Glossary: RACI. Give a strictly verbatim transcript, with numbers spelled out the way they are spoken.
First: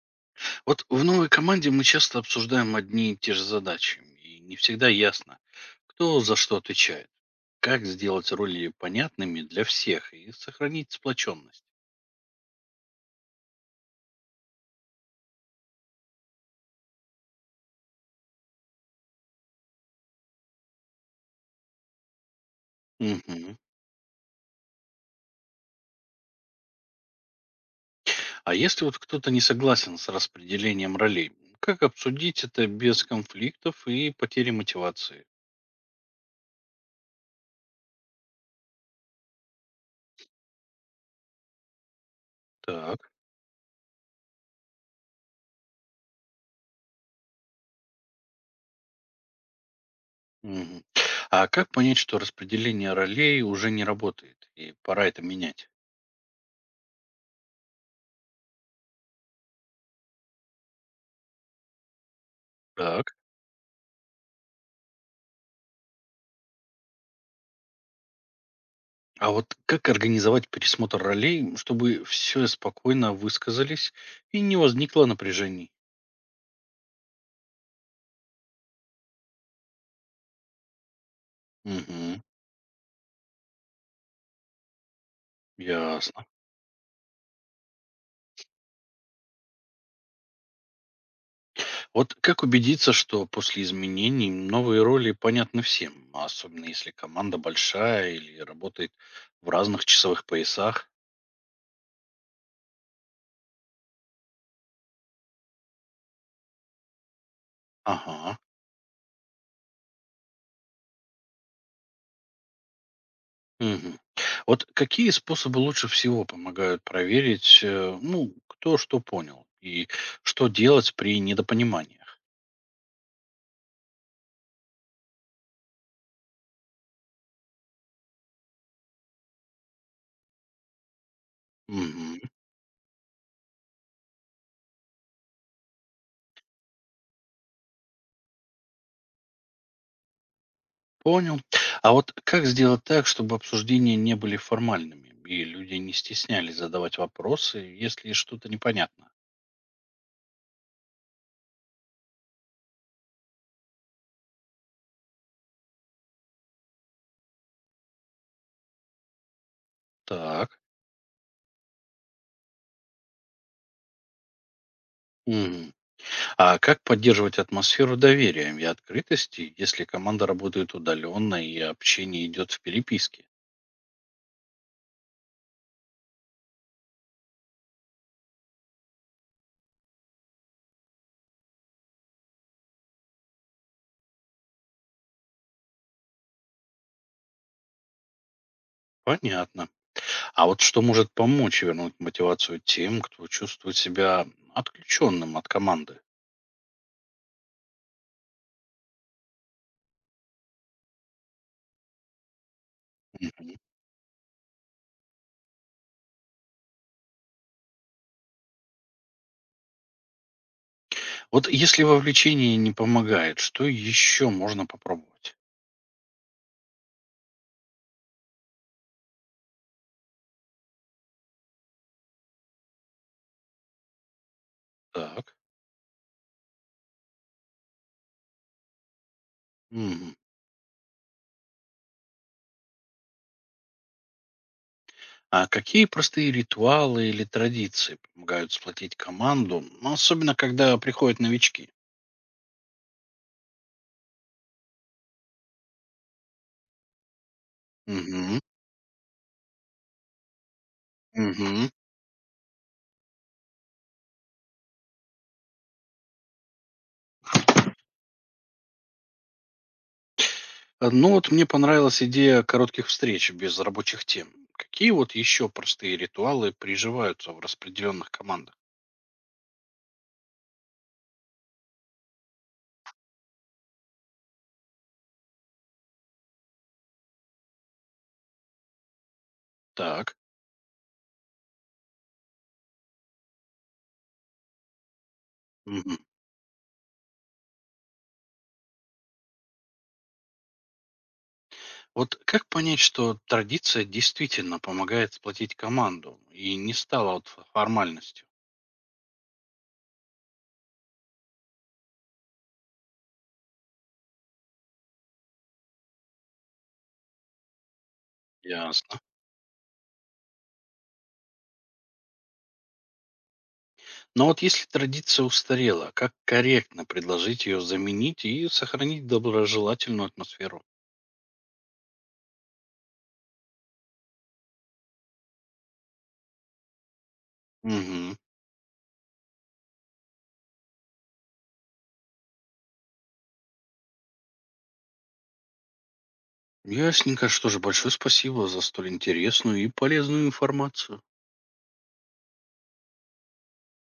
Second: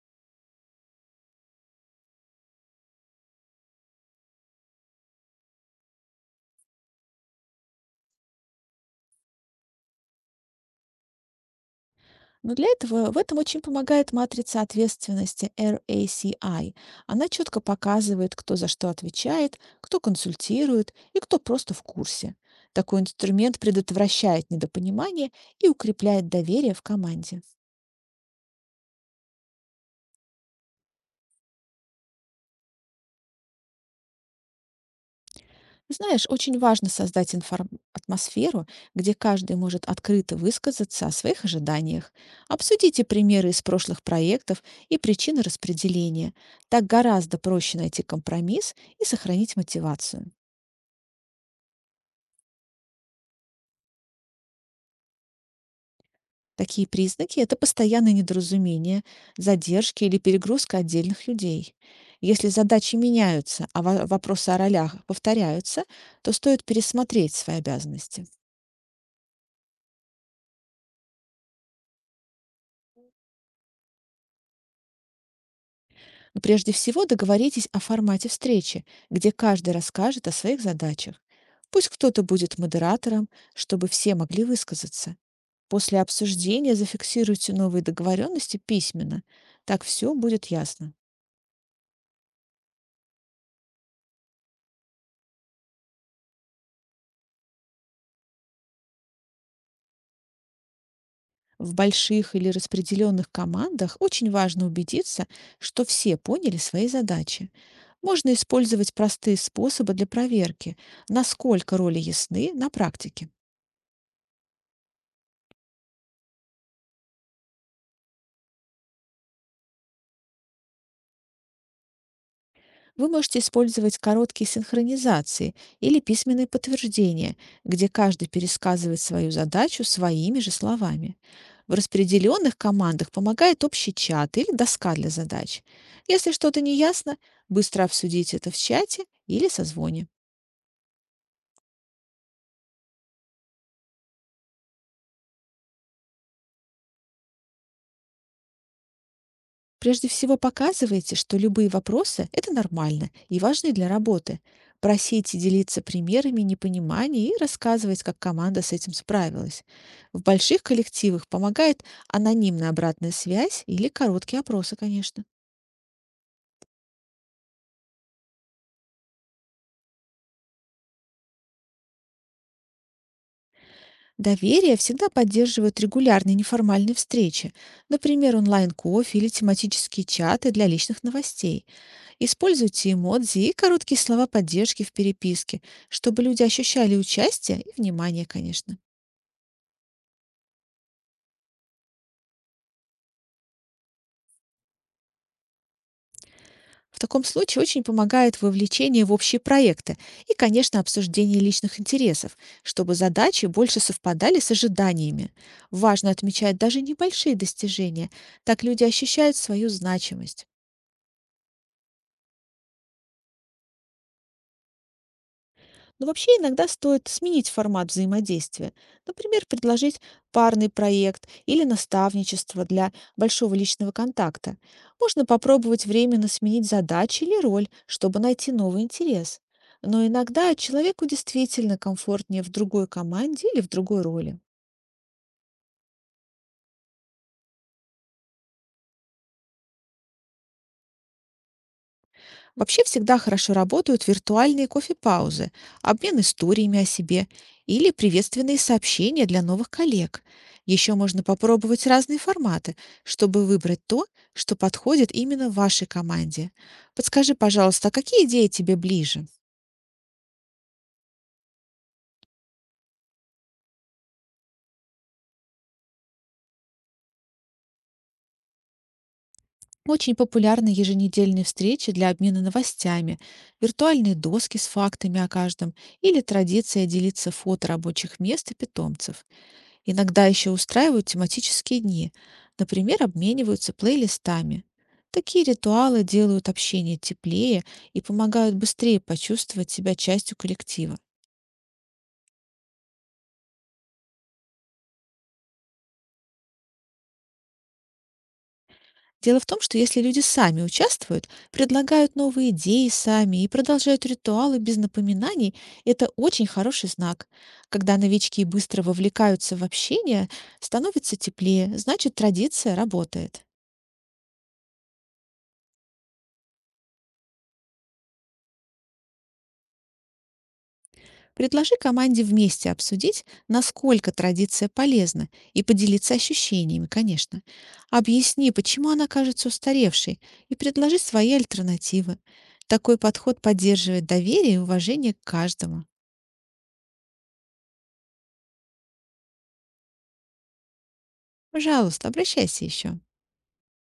Вот в новой команде мы часто обсуждаем одни и те же задачи, и не всегда ясно, кто за что отвечает. Как сделать роли понятными для всех и сохранить сплоченность? Но для этого в этом очень помогает матрица ответственности R A C I. Она четко показывает, кто за что отвечает, кто консультирует и кто просто в курсе. Такой Мгм. инструмент предотвращает недопонимание и укрепляет доверие в команде. А если вот кто-то не согласен с распределением ролей, как обсудить это без конфликтов и потери мотивации? Знаешь, очень важно создать информ- атмосферу, где каждый может открыто высказаться о своих ожиданиях. Обсудите Так. примеры из прошлых проектов и причины распределения. Так гораздо проще найти компромисс и сохранить мотивацию. Мгм. А как понять, что распределение ролей уже не работает и пора это менять? Такие признаки – это постоянное недоразумение, задержки или перегрузка отдельных людей. Если задачи Так. меняются, а во- вопросы о ролях повторяются, то стоит пересмотреть свои обязанности. А вот как организовать пересмотр ролей, чтобы все спокойно высказались и не возникло напряжений? Но прежде всего договоритесь о формате встречи, где каждый расскажет о своих задачах. Пусть Угу, кто-то будет модератором, чтобы все могли высказаться. После ясно. обсуждения зафиксируйте новые договоренности письменно. Так все будет ясно. Вот как убедиться, что после изменений новые роли понятны всем, особенно если команда большая или работает в разных часовых поясах? В больших или распределенных командах очень важно убедиться, что все поняли свои задачи. Можно Ага. использовать простые способы для проверки, насколько роли ясны на практике. Мгм. Вот какие способы лучше всего помогают проверить, э, ну, кто что понял и что делать при недопониманиях? Вы можете использовать короткие синхронизации или письменные подтверждения, где каждый пересказывает свою задачу своими же словами. В Угу. распределенных командах помогает общий чат или доска для задач. Если что-то не ясно, быстро обсудите это в чате или созвоне. Понял. А вот как сделать так, чтобы обсуждения не были формальными и люди не стеснялись задавать вопросы, если что-то непонятно? Прежде всего показывайте, что любые вопросы – это нормально и важны для работы. Просите делиться примерами непонимания и рассказывать, как команда с этим справилась. В Так. больших коллективах помогает анонимная обратная связь или короткие опросы, конечно. Мгм. А как поддерживать атмосферу доверия и открытости, если команда работает удаленно и общение идет в переписке? Доверие всегда поддерживают регулярные неформальные встречи, например, онлайн-кофе или тематические чаты для личных новостей. Используйте эмодзи и короткие слова поддержки в переписке, чтобы люди ощущали участие и внимание, конечно. Понятно. А вот что может помочь вернуть мотивацию тем, кто чувствует себя отключенным от команды? В таком случае очень помогает вовлечение в общие проекты и, конечно, обсуждение личных интересов, чтобы задачи Мгм. больше совпадали с ожиданиями. Важно отмечать даже небольшие достижения, так люди ощущают свою значимость. Вот если вовлечение не помогает, что еще можно попробовать? Но вообще иногда стоит сменить формат взаимодействия. Например, предложить парный проект или наставничество для большого личного контакта. Можно Так. попробовать временно сменить задачи или роль, чтобы найти новый интерес. Но Мгм. иногда человеку действительно комфортнее в другой команде или в другой роли. А какие простые ритуалы или традиции помогают сплотить команду, ну, особенно когда приходят новички? Вообще всегда хорошо работают виртуальные кофе-паузы, обмен историями о себе или Мгм. приветственные сообщения для новых коллег. Еще можно Мгм. попробовать разные форматы, чтобы выбрать то, что подходит именно вашей команде. Подскажи, пожалуйста, а какие идеи тебе ближе? А, Ну вот мне понравилась идея коротких встреч без рабочих тем. Какие вот еще простые ритуалы приживаются в распределенных командах? Очень популярны еженедельные встречи для обмена новостями, виртуальные доски с фактами о каждом или традиция делиться фото рабочих мест и питомцев. Так. Иногда еще устраивают тематические дни, например, обмениваются плейлистами. Такие Мгм. ритуалы делают общение теплее и помогают быстрее почувствовать себя частью коллектива. Вот как понять, что традиция действительно помогает сплотить команду и не стала вот ф- формальностью? Дело в том, что если люди сами участвуют, предлагают новые идеи сами и продолжают ритуалы без напоминаний, это очень хороший знак. Когда новички быстро Ясно. вовлекаются в общение, становится теплее, значит традиция работает. Но вот если традиция устарела, как корректно предложить ее заменить и сохранить доброжелательную атмосферу? Предложи команде вместе обсудить, насколько традиция полезна, и поделиться ощущениями, конечно. Угу. Объясни, почему она кажется устаревшей, и предложи свои альтернативы. Такой подход поддерживает доверие и уважение к каждому. Ясненько, что же, большое спасибо за столь интересную и полезную информацию. Пожалуйста, обращайся еще.